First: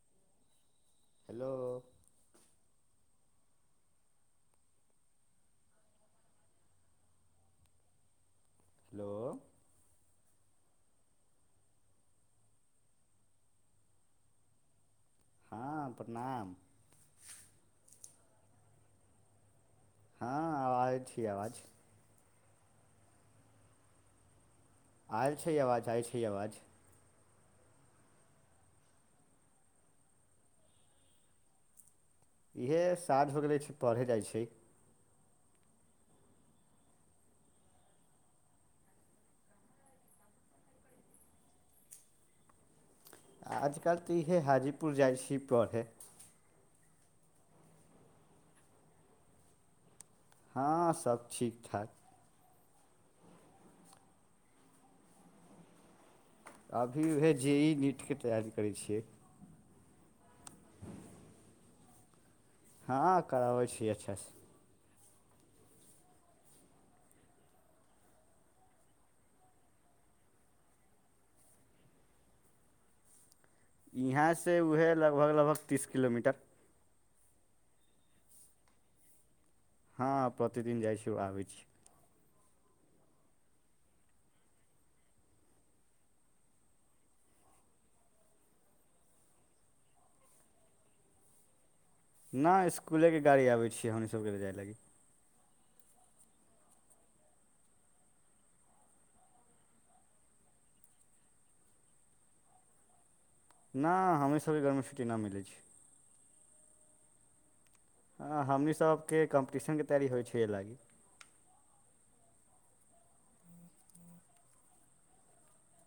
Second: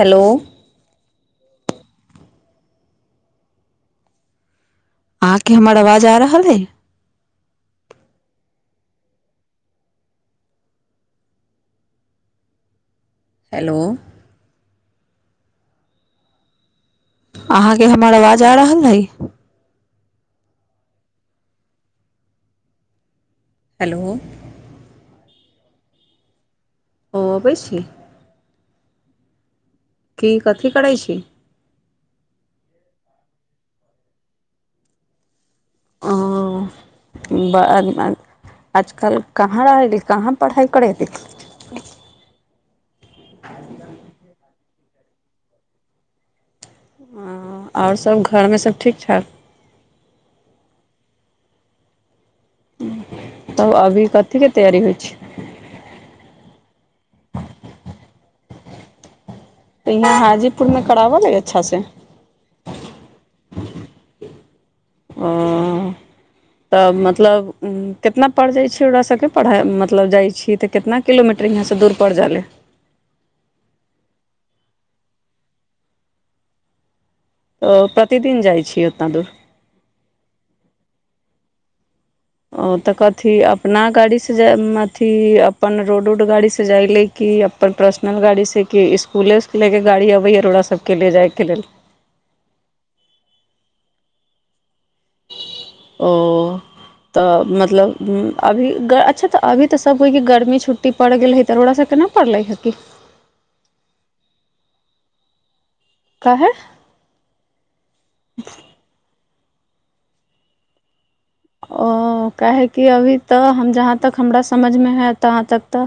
Hello hello अहाँ के हमर आवाज आ रहल अइ हेलो हेलो ह प्रणाम अहाँके हमर आवाज आ रहल अइ हँ आब आय छीय आवाज हेलो आयल छै आवाज आय छै आवाज ओ अबै छी की कथी करै छी इएह साँझ हो गेलै छै पढ़े जाइ छै ओ ब आजकल कहाँ रहै रही कहाँ पढ़ाइ करै छी अजकल तऽ इह हाजी पुर जाइ छी पढे आओर सभ घरमे सभ ठीक ठाक हँ सब ठीकठाक तब अभी कथे तैयारी होइ छै अभी ओएह जे ई नीटके तैयारी करै छियै तऽ यहाँ हाजीपुरमे कराबऽ ल अच्छासँ हँ कराबै छी अच्छा से ओ तऽ मतलब कितना पड़ि जाइ छै ओकरा सभके पढ़ाइ मतलब जाइ छिय तऽ केितना किलोमीटर यहाँसँ दूर पड़ि जाइ लेलए यहाँसँ उएह लगभग लगभग तीस किलोमीटर अ तऽ प्रतिदिन जाइ छीय उतना दूर हँ प्रतिदिन जाइ छीओ आबै छीओ ओ तऽ कथिी अपना गाड़ीसँ जाय अथिी अपन रोड उड गाड़ीसँ जाय लेलए कि अपन पर्सनल गाड़ीसँ कि इसकुलेसँ लए कऽ गाड़ी अबैए ओोकरा सभके लिए जायके लेल नहि इसकुलेके गाड़ी आबै छियै हमनी सभके लऽ जाय लागी ओ तऽ मतलब अभी अच्छा तऽ अभी तऽ सभ होइ कि गर्मी छुट्टी पड़ि गेल है तऽ रोड़ास सभ केना पड़लै हे कि न हमेशाे घरमे छुट्टी न मिलै छै काहे ह हमनी सबके कम्पटिशन के तैयारी होइ छै ए लागी ओ काहेकि अभी तऽ हम जहाँ तक हमरा समझमे है तहाँ तक तऽ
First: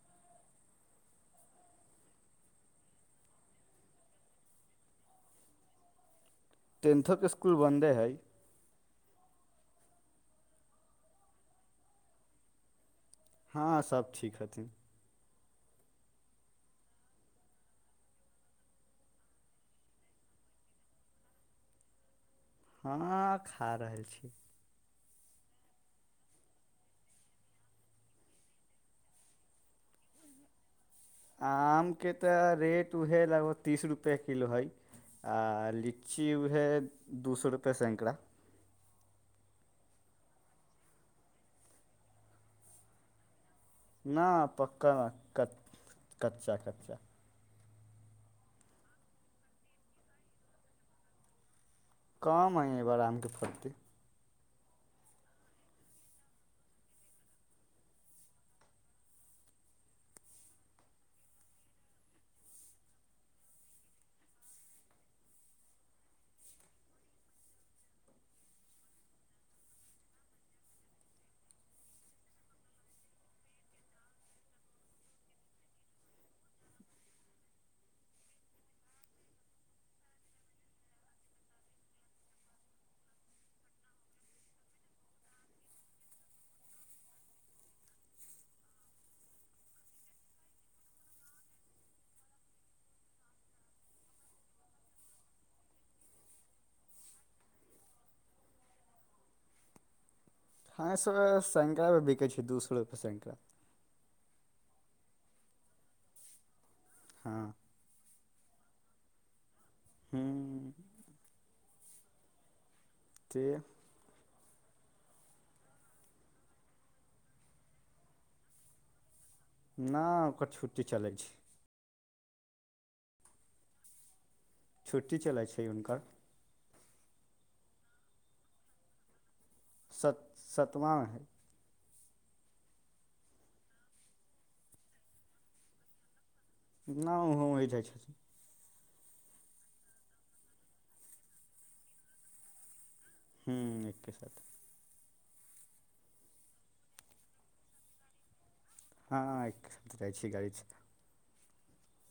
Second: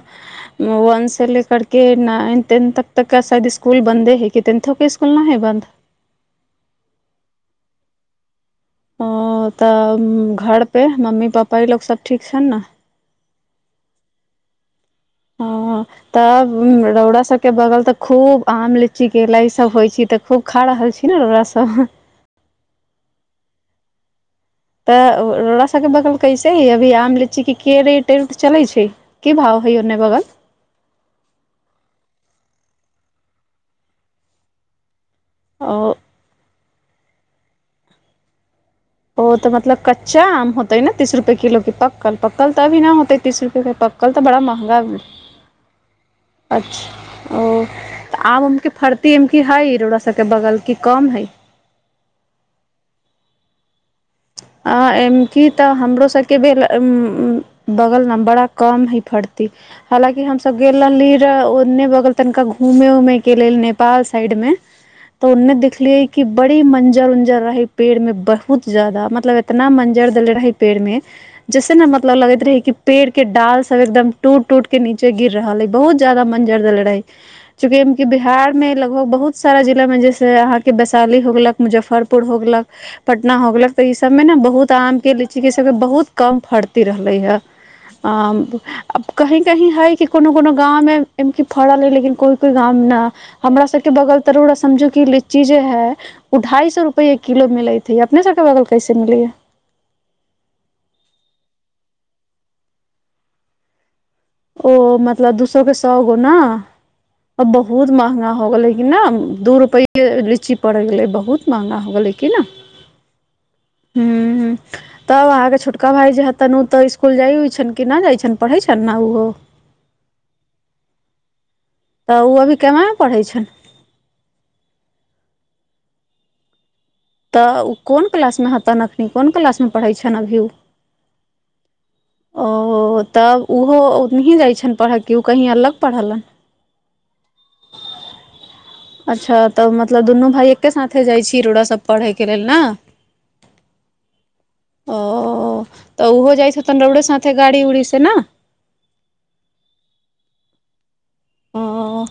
वनसँ ले करकेऽ नाइन टेंथक तकके शायद इसकुल बन्दे हइ कि टेंथोके इसकुल नहि हइ बन्द टेंनथोके इसकुल बन्दे हइ ओ तऽ घर पे मम्मी पपापा ई लोकसभ ठीक छनि ने हँ सभ ठीक हथिन हँ तब रौड़ास सभके बगल तऽ खूब आम लीची केरा ईसभ होइ छै तऽ खूब खा रहल छी ने रौड़ास सभ हँ खा रहल छी तऽ रड़रा सबके बगल कैसे हइ अभी आम लीचीके के रेट उेट चलै छै की भाव हइ ओन्ने बगल आमके तऽ रेट उएहे लगभग तीस रुपए किलो हइ आ ओ लीची उह दू सए रुपैए सैकड़ा ओ तऽ मतलब कच्चा आम होते न ने तीस रुपए किलो क पक्कल पकल तऽभी न होतै तीस रुपे क पकल तऽ बड़ा नहि महँगा पक्का क कच्चा कच्चा अच्छा ओ तऽ आब उम के फर्तीम की हइ रोड़ सबके बगल की कम है कम हइ बरामके फति आ एम की तऽ हमरो सबके भेल बगल न बड़ा कम है फर्ती हलाकि हमस गेल रहली र ओन्ने बगल तनिका घूमे उमे के लेल नेपाल साइड मे तऽ ओन्ने देखलियै क बड़ी मंजर उंजर रहे पेड़ में बहुत जादा मतलब एतना मं्जर देले रहे पेड़ में जैसे ने मतलब लगैत रहे कि पेड़ के डाल सब एकदम टूट टूट के नीचे गिर रहल है बहुत जदा मं्जर देले रहे चूकि बिहार मे लगभग बहुत सारा जिला में जैसे अहाँके वैशाली होग गेलक मुजफ्फरपुर होग गेलक पटना होग गेलक इ सब मे ने बहुत आम के लीची के सबके बहुत कम फड़ती रहले है आम की कहीं है कि कोनो कोनो गां मे की फड़ल है लेकिन कोई कोई गाँव मे न हमरा सबके बगल तरोड़ समझो क लीची जे है उ ढाई सो रुप किलो मिलत हे अपने सबके बगल कैसेम लैए हँ स सङकरामेर बिकै छै दूसरोुप सङकरा ओ मतलब दू सए के सए गो ने आ हँ बहुत महगा हो गेलै कि न दूरप पहिे ह लीची पड़ गेलै बहुत महँगा हो गेलै कि नहि त तब अहाँके छोटका भाई जे हेन उ तऽ स्सकुल जाय उइ छन कि न जाय छनि पढ़ै छनि न उ ओ नहि ओकर छुट्टी चलै छै तऽ ओ अभी केना पढ़ै छनि छुट्टी चलै छै हुनकर तऽ ओ कोन क्लास मे हत एखनी कोन क्लास पढ़ै छ सत अभी सतमामे हइ ओ तब ओहो ओहि जाइ छनि पढ़य कि ओ कहीँ अलग पढ़लन नहि ओहो ओ जाइ छथि अच्छा तऽ मतलब दुनू भाइ एकके साथे जाइ छी रोड़ सब पढ़ैके लेल ने ह एकके साथ ओ तऽ उहो जाइ छ तन र उडे साथे गाड़ी उड़ी से ने हँ एक जाइ छियै गाड़ीसँ ह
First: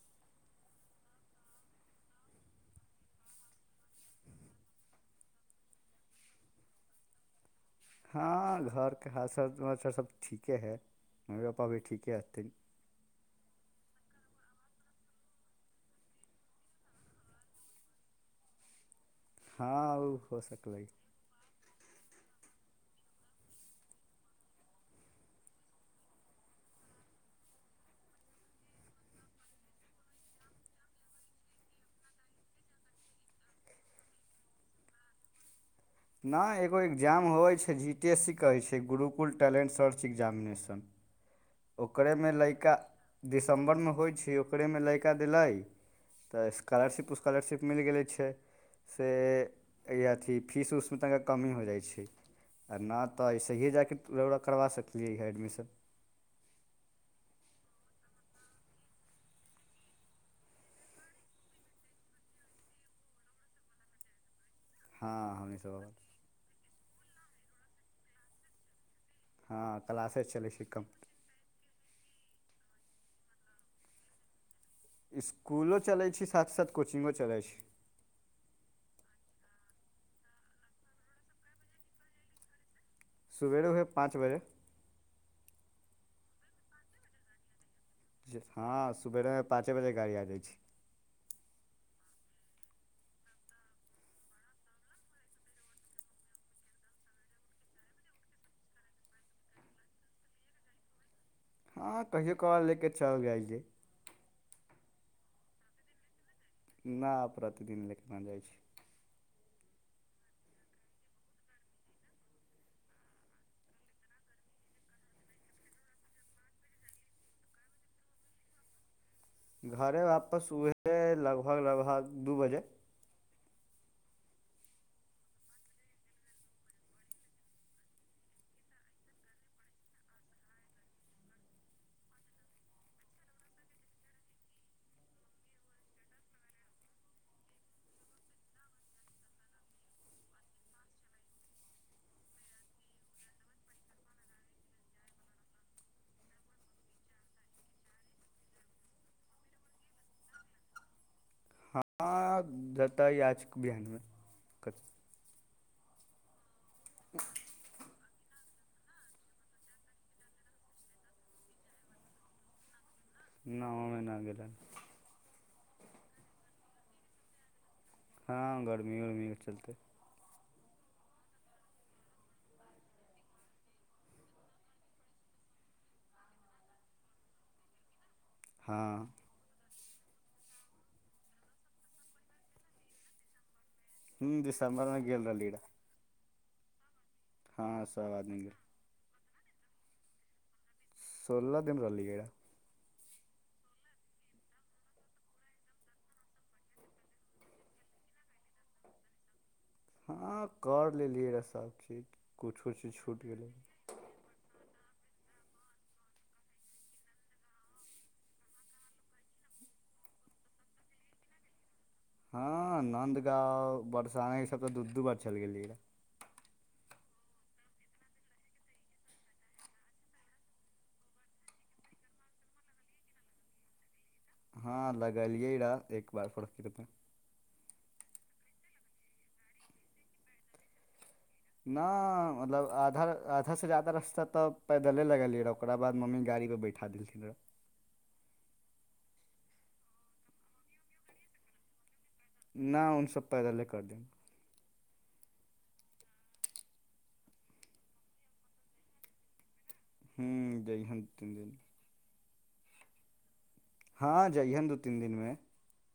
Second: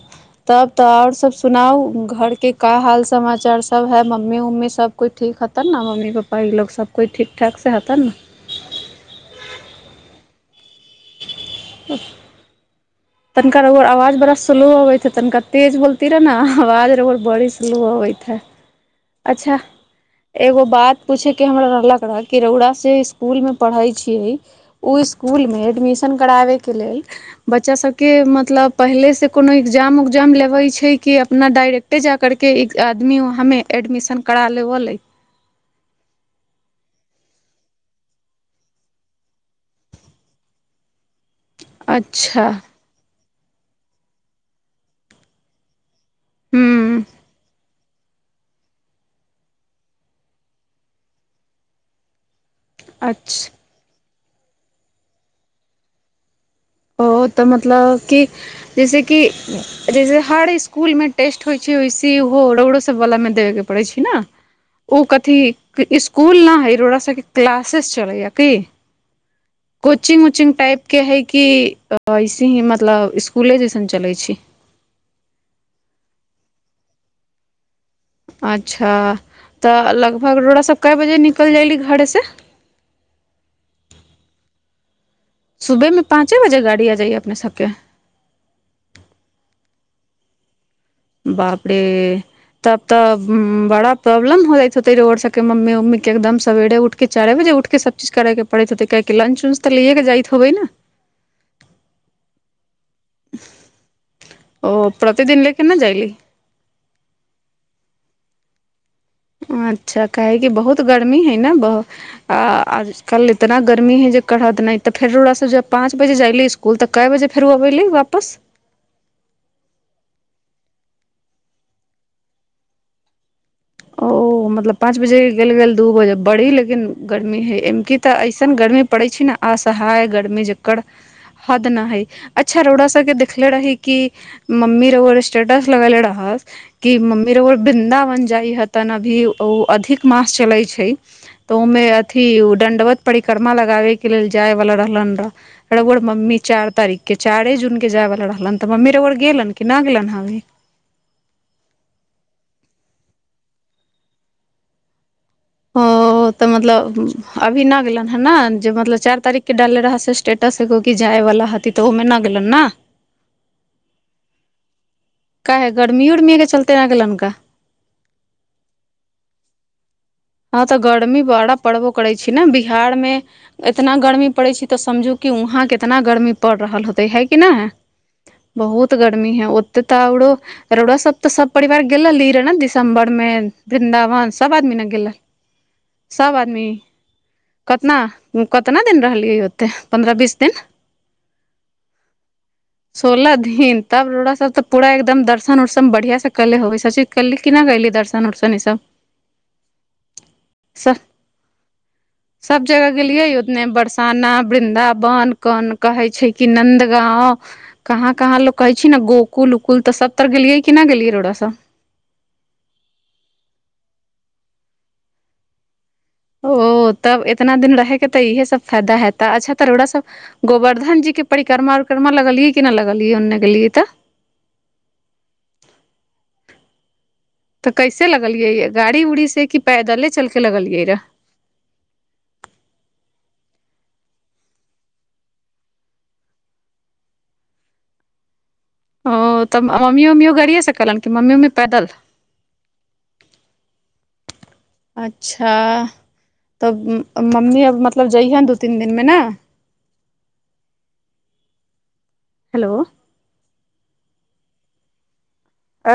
तब तऽ आओर सभ सुनाउ घरके का हाल समाचार सब है मम्मी उम्मी सभकइ ठीक हतन ने मम्मी पप्पा ई लोग सभकइ ठीक ठाक से हतन ने हँ घरके हर सब ठीक के है मइ बाप अभै ठीके हतै तनिका र ओकर आवाज बड़ा स्लो अबैत हइ तनिका तेज बोलती रहै ने आवाज र ओ बड़ी स्लो अबैत है अच्छा हँ ओ हो एगो सकलै बात पूछयके हमरा कहलक रह किरौड़ासँ इसकुलमे पढ़ै छियै ओ इसकुलमे एडमिशन कराबैके लेल बच्चा सबके मतलब पहिलेसँ कोनो एग्जाम उग्जाम लेबै छै कि अपना डाायरेक्टे जा कररके आदमीमे एडमिशन करा लेबलै नहि एगो एग्जाम होइ छै जी टी एस सी कहै छै गुरुकुल टैलेंट सर्च एग्जामिनेशन ओकरे मे अच्छा लैका दिसम्बरमे होइ छै ओकरेमे लइका देलै तऽ हूँ स्कॉालरशिप स्कॉालरशिप मिल गेलै छै से अथी फीस उसमे तनिक कमी हो जाइ छै आर ना तऽ अच्छा ऐसे ही जााक ओरा करबा सकलियै हँ एडमिशन ओ तऽ मतलब कि जैसेकि जैसे हर इसकुलमे टेस्ट होइ छै वैसे ओहो रगड़ोसभवलामे देबयके पड़ै छै ने ओ हँ कथी हमनीसभ स्कूल न है रोड़ा सबके क्लास अशेस चलैय किी हँ क्लासे कोचिंग चलै उचिंग छै कम टाइपके है ऐसे ही मतलब इसकुले जैसन चलै छै इसकुलो चलै छी साथ साथ कोचिंगो चलै छी अच्छा तऽ लगभग रोराास सभ कए बजे निकलि जयली घरेसँ सुवेरे उए पाँच बजे सुबहमे पाँचे बजे गाड़ी आ जाइया अपने सबके हँ सुबेरे पाँचे बजे गाड़ी आ जाइ छी बाप रे तब तऽ बड़ा प्रॉब्लम हो जाइत होतै रोड सभके मम्मी उम्मीके एकदम सवेरे उठि कऽ चारि बजे उठि कऽ सभचीज करयके पड़ैत होतै किाहकि लंच उच तऽ लिए कऽ जाइत होबै ने हँ कहियो कहल लके ओ प्रतिदिनल ना जाइली न प्रतिदिन ले केना जाइ छै अच्छा कहै कि बहुत गर्मी हइ ने बहु आ आजकल इतना गर्मी हइ जे कढ़त नहि तऽ फेर ओोड़ास जब पाँच बजे जायली इसकुल तऽ कए बजे फेरो अ अयली वापस घर ह वापस सुबह लगभग लगभग दू बजे ओ मतलब पांच बजे के गेल गेल दू बजे बड़ी लेकिन गर्मी हे एमकी तऽ ऐसन गर्मी पड़े छै ने असहाय गर्मी जेकर हद न हई अच्छा रोडा सबके देखले रही क मम्मी रर स्टेटस लगेले रह कि मम्मी रर वृंन्दावन जाइ ह तन अभी ओ अधिक मास चलै छै तऽ ओहिमे अथी दंडवत परिक्रमा लगाबे के लेल जायवलाा रहल रह रुर मम्मी चारि तारीख के चारे जून के जाय वाला रहलनि तऽ मम्मी रर गेलन कि नहि गेलन ह अभी हाँ जाता आजके बिहान मे क ओ तऽ मतलब अभी नहि गेलनि हे ने जे मतलब चारि तारीखके डालले रह से स्टेटस एगो कि जायवला हती तऽ ओहिमे नहि गेलनि ने न ओमे नहि गेलर क है गरमी उरमीग चलते नहि गेललननका हँ गर्मी उर्मीे चलतै हँ तऽ गर्मी बड़ा पड़बो करैत छी ने बिहारमे इतना गर्मी पड़ैत छै तऽ समझू कि वहाँ केतना गर्मी पड़ि रहल होते हइ कि नहि बहुत हँ गर्मी है ओ त तऽ आो रो सब तऽ सब परिवार गेली रह ने दिसम्बर मे बृन्दावन ह सब आदमी ने दिसम्बरमे गेलै गेल रहली रह सब आदमी हँ कतना सभ आदमी गेल कतना दिन रहलै होतै पन्द्रह बीस दिन सोलह दिन रली जेा सोलह दिन तब रोरास सभ तऽ पूरा एकदम दर्शन उर्शन बढ़िआँसँ कले होै सबचीज कली केना कली दर्शन उर्शन ईसभ हँ कर लेलियै रहए सभचीज सब किछो जगह चीज छूटि गेलै रहए बन कन कहै छै कि नन्दगाँंव कहाँ कहाँ लोकोग कहै छै ने गकुल उकुल तऽ सबतर गेलियै कि नहि गेलियै रोडसँ हँ नन्दगाव बरसाना ईसभ तऽ दू दू बेर चलि गेलियै रह ओ तब इतना दिन रहयके तऽ इएहे सभ फायदा हेत अच्छा त र‌उड़ा सभ गोवर्धन जीके परिक्रमा उिक्रमा लगलियै कि नहि लगलियै ओन्ने गेलियै तऽ हँ लगलियै रह‌ए एक बार फेड़ा तऽ कैसे लगलियै य गाड़ी ऊड़ी से किपैदले चलके लगलियै रह न मतलब आधा आधा से जा्यदा रास्ता तऽ पैदले लगलियै रह ओकरा बाद मम्मी गाड़ी परे बैठा देलथिन रह ओ तऽ मम्मी उम्मियो गड़ए सकलनि कि मम्मी उम्मी पैदल न उ सभ पैदल ले कर दे अच्छा तब मम्मी अब मतलब जइह ने दू तीन दिनमे ने हू जइ हन तीन दिन हेलो हँ जइहेन दू तीन दिनमे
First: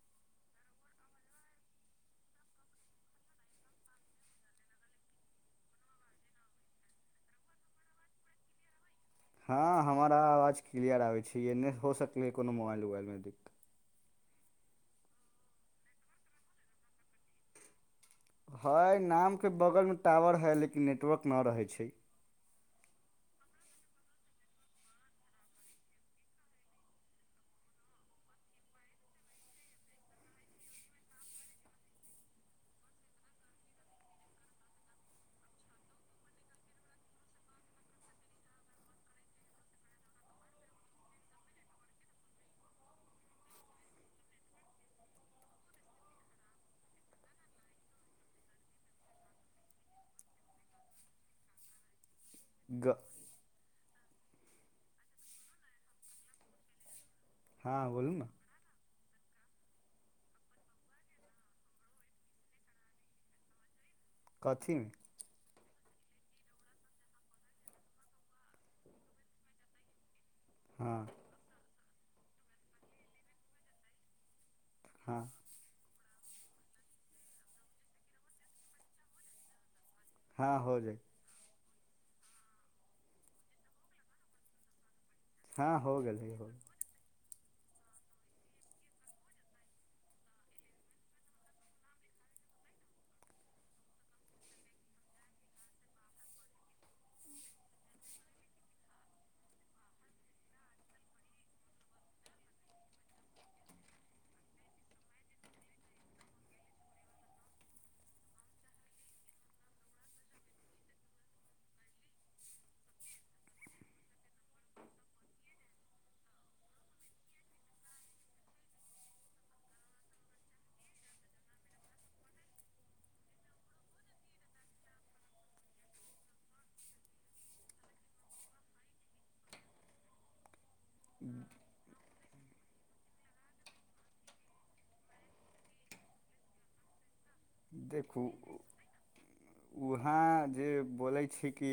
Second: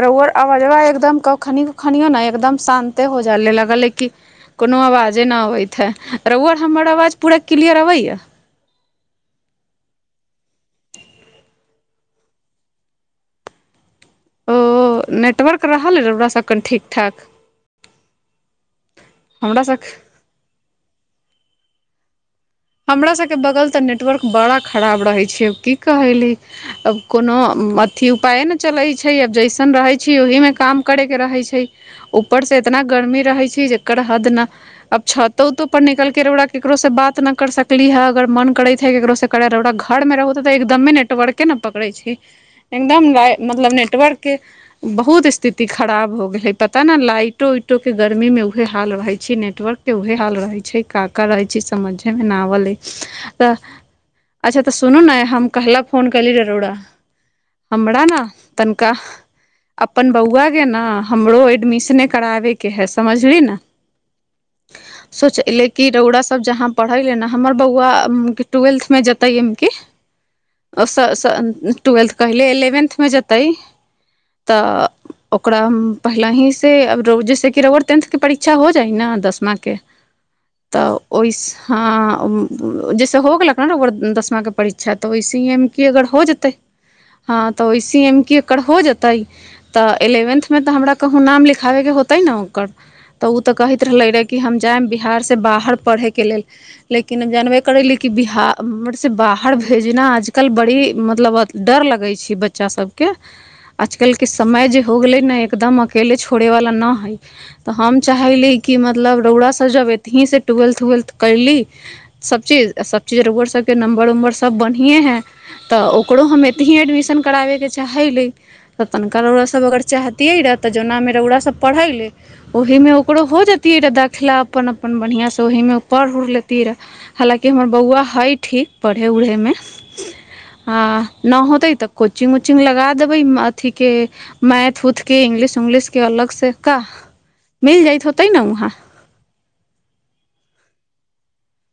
रोआर आवाज एकदमखखिनो ने एकदम शान्ते हो जाइे लागलै कि कोनो आवाजे नहि अबैत है र‌उरा हमर आवाज पूरा क्लियर अबैय हँ हमराा आवाज क्लियर आबै छै ए नहि हो सकलै कोनो मोबाइल उबाइलमे दिक ओ नेटवर्क रहलै रह ओकरास सभ कनि ठीक ठाक हय नाम के हमरा बगल सब मे टावर हय लेकिन नेटवर्क ना रहै छै हमरा सबके बगल तऽ नेटवर्क बड़ा खराब रहैत छै की कहैली अब कोनो अथिी उपाय ने चलैत छै अब जैसन रहै छै ओहिमे काम करे के रहैत छै ऊपर से इतना गर्मी रहैत छै जकर हद न अब छतो उतो पर निकलके रौकरा केकरोसँ बात न पकड़ सकली हे अगर मन करैत हे केकरो से कर रह घर मे रहू त त एकदमे नेटवर्के ने पकड़े छै एकदम मतलब नेटवर्क के बहुत स्थिति खराब हो गेल हे पता ने लाइटो उइटो के गर्मी मे उहे हाल रहै छै नेटवर्क के उहे हाल रहे छै काका रहे छै समझ न बी ग तऽ अच्छा तऽ सुनू ने हम कहला फोन कली र‌उड़ा हँ हमरा बोलू ने तनिका अपन बौआ क ने हमरो एडमिशने कराबेके हय समझली ने कथीमे सोच इल कि रौड़ा सब जहाँ पढ़ै ले ने हमर बौआ ट्वेल्थमे जेतै अबकीकि ओ हँ ट्वेल्थ कहले एलेवेन्थ मे जेतै तऽ हँ ओकरा पहिल ही सेब जैसे कि रर टेंथ के परीक्षा हो जाइ न दसमा के हँ हो जाइ तऽ ओहि हँ जैसे हो गेलक ह ओकर दसमाके परीक्षाऽ तऽ वैसे ही एम हँ कि अगर हो गेलै जेतै गेलै। हँ तऽ वइसे एमकी एकर हो जेतै तऽ एलेवेन्थ मे तऽ हमरा कहूँ नाम लिखाबै के होतै न ओकर तऽ उ तऽ कहैत रहले रहै कि हम जायब बिहार से बाहर पढ़ैके लेल लेकिन अब जानबे करैली कि बिहार से बाहर भेजना आजकल बड़ी मतलब डर लगै छै बच्चा सबके आजकलके समय जे हो गेलै ने एकदम अकेले छोड़ैवला न हइ तऽ हम चाहैली कि मतलब रौड़ा सब जब एतहिसँ ट्वेल्थ उवेल्थ कयली सभचीज आ सभचीज रौआ सभके नम्बर उम्बर सभ बढ़िएँ हइ तऽ ओकरो हम एतही एडमिशन कराबैके चाहैली तऽ तनिका रौड़ा सभ अगर चाहतियै रेह तऽ जौना मे रौड़ा सभ पढ़ैले ओहीमे ओकरो हो जतियै रहए देखला अपन अपन बढ़िआँसँ ओहीमे पढ़ उढ़ लेतिये रहै हालाँकि हमर बौआ हइ ठीक पढ़ै उढ़ैमे आ न होतै तऽ कोचिंग उचिंग लगा देबै अथीके मैथ उथके इंग्लिश उंग्लिश के अलग से का मिल जाइत देखू होतै ने वहाँ उहाँ जे बोलै छी कि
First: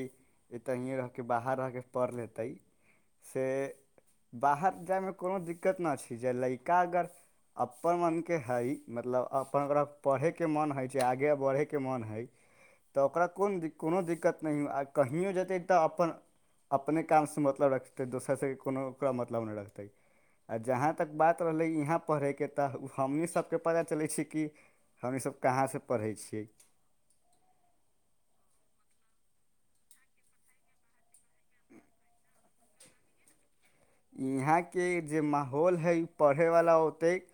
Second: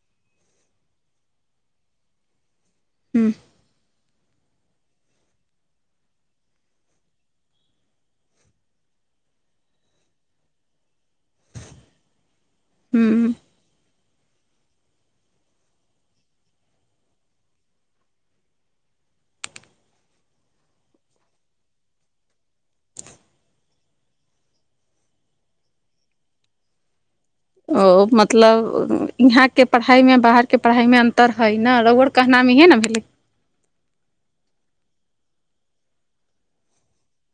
एतहिये रह के बाहर रह के पढ़ लेतै ह्म्म से बाहर जाइमे कोनो दिक्कत न छै जय लइका अगर अपन मनके हइ मतलब अपन ओकरा पड़हे के के मन होइ छै आगे बरहैे के मन हइ तऽ ह्म्म ओकरा कोन दि कोनो दि दिक्कत नहियो आ कहिओ जेतै तऽ अपन अपने कामसँ मतलब रखतै दोसर सँ कोनो ओकरा मतलब नइ रहतै आ जहाँ तक बात रहलै इहाँ पढ़ैके तऽ हमनी सबके पता चलै छै कि हम ई सब कहाँ से पढ़ै छियै ओ मतलब यहाँ के पढ़ाइ मे बाहरके पढ़ाइ मे अन्तर हइ न रौअर कहनाम इहे न भेलै यहाँ केऽ जे माहौल हइ पढ़यवला ओतेक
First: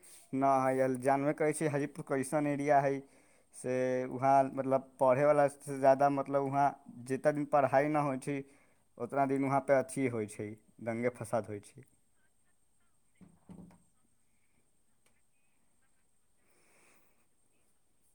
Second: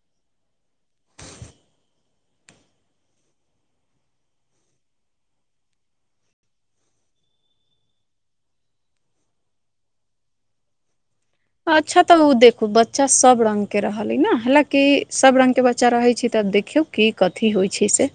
न हइ जानबे करै छियै हजीपुर कैइसन एरिया हइ से वहाँ मतलब पढ़यवला सँ ज्यादा मतलब वहाँ जितना दिन पढ़ाइ न होइ छै उतना दिन वहाँ पर अथिये होइ छै दंगे फसाद होइ छै अच्छा तऽ उऽ देखू बच्चा सब रंग के रहअ लै न हला कि सभ रंग के बच्चा रहै छै तऽ देखियौ की कथी होइ छै से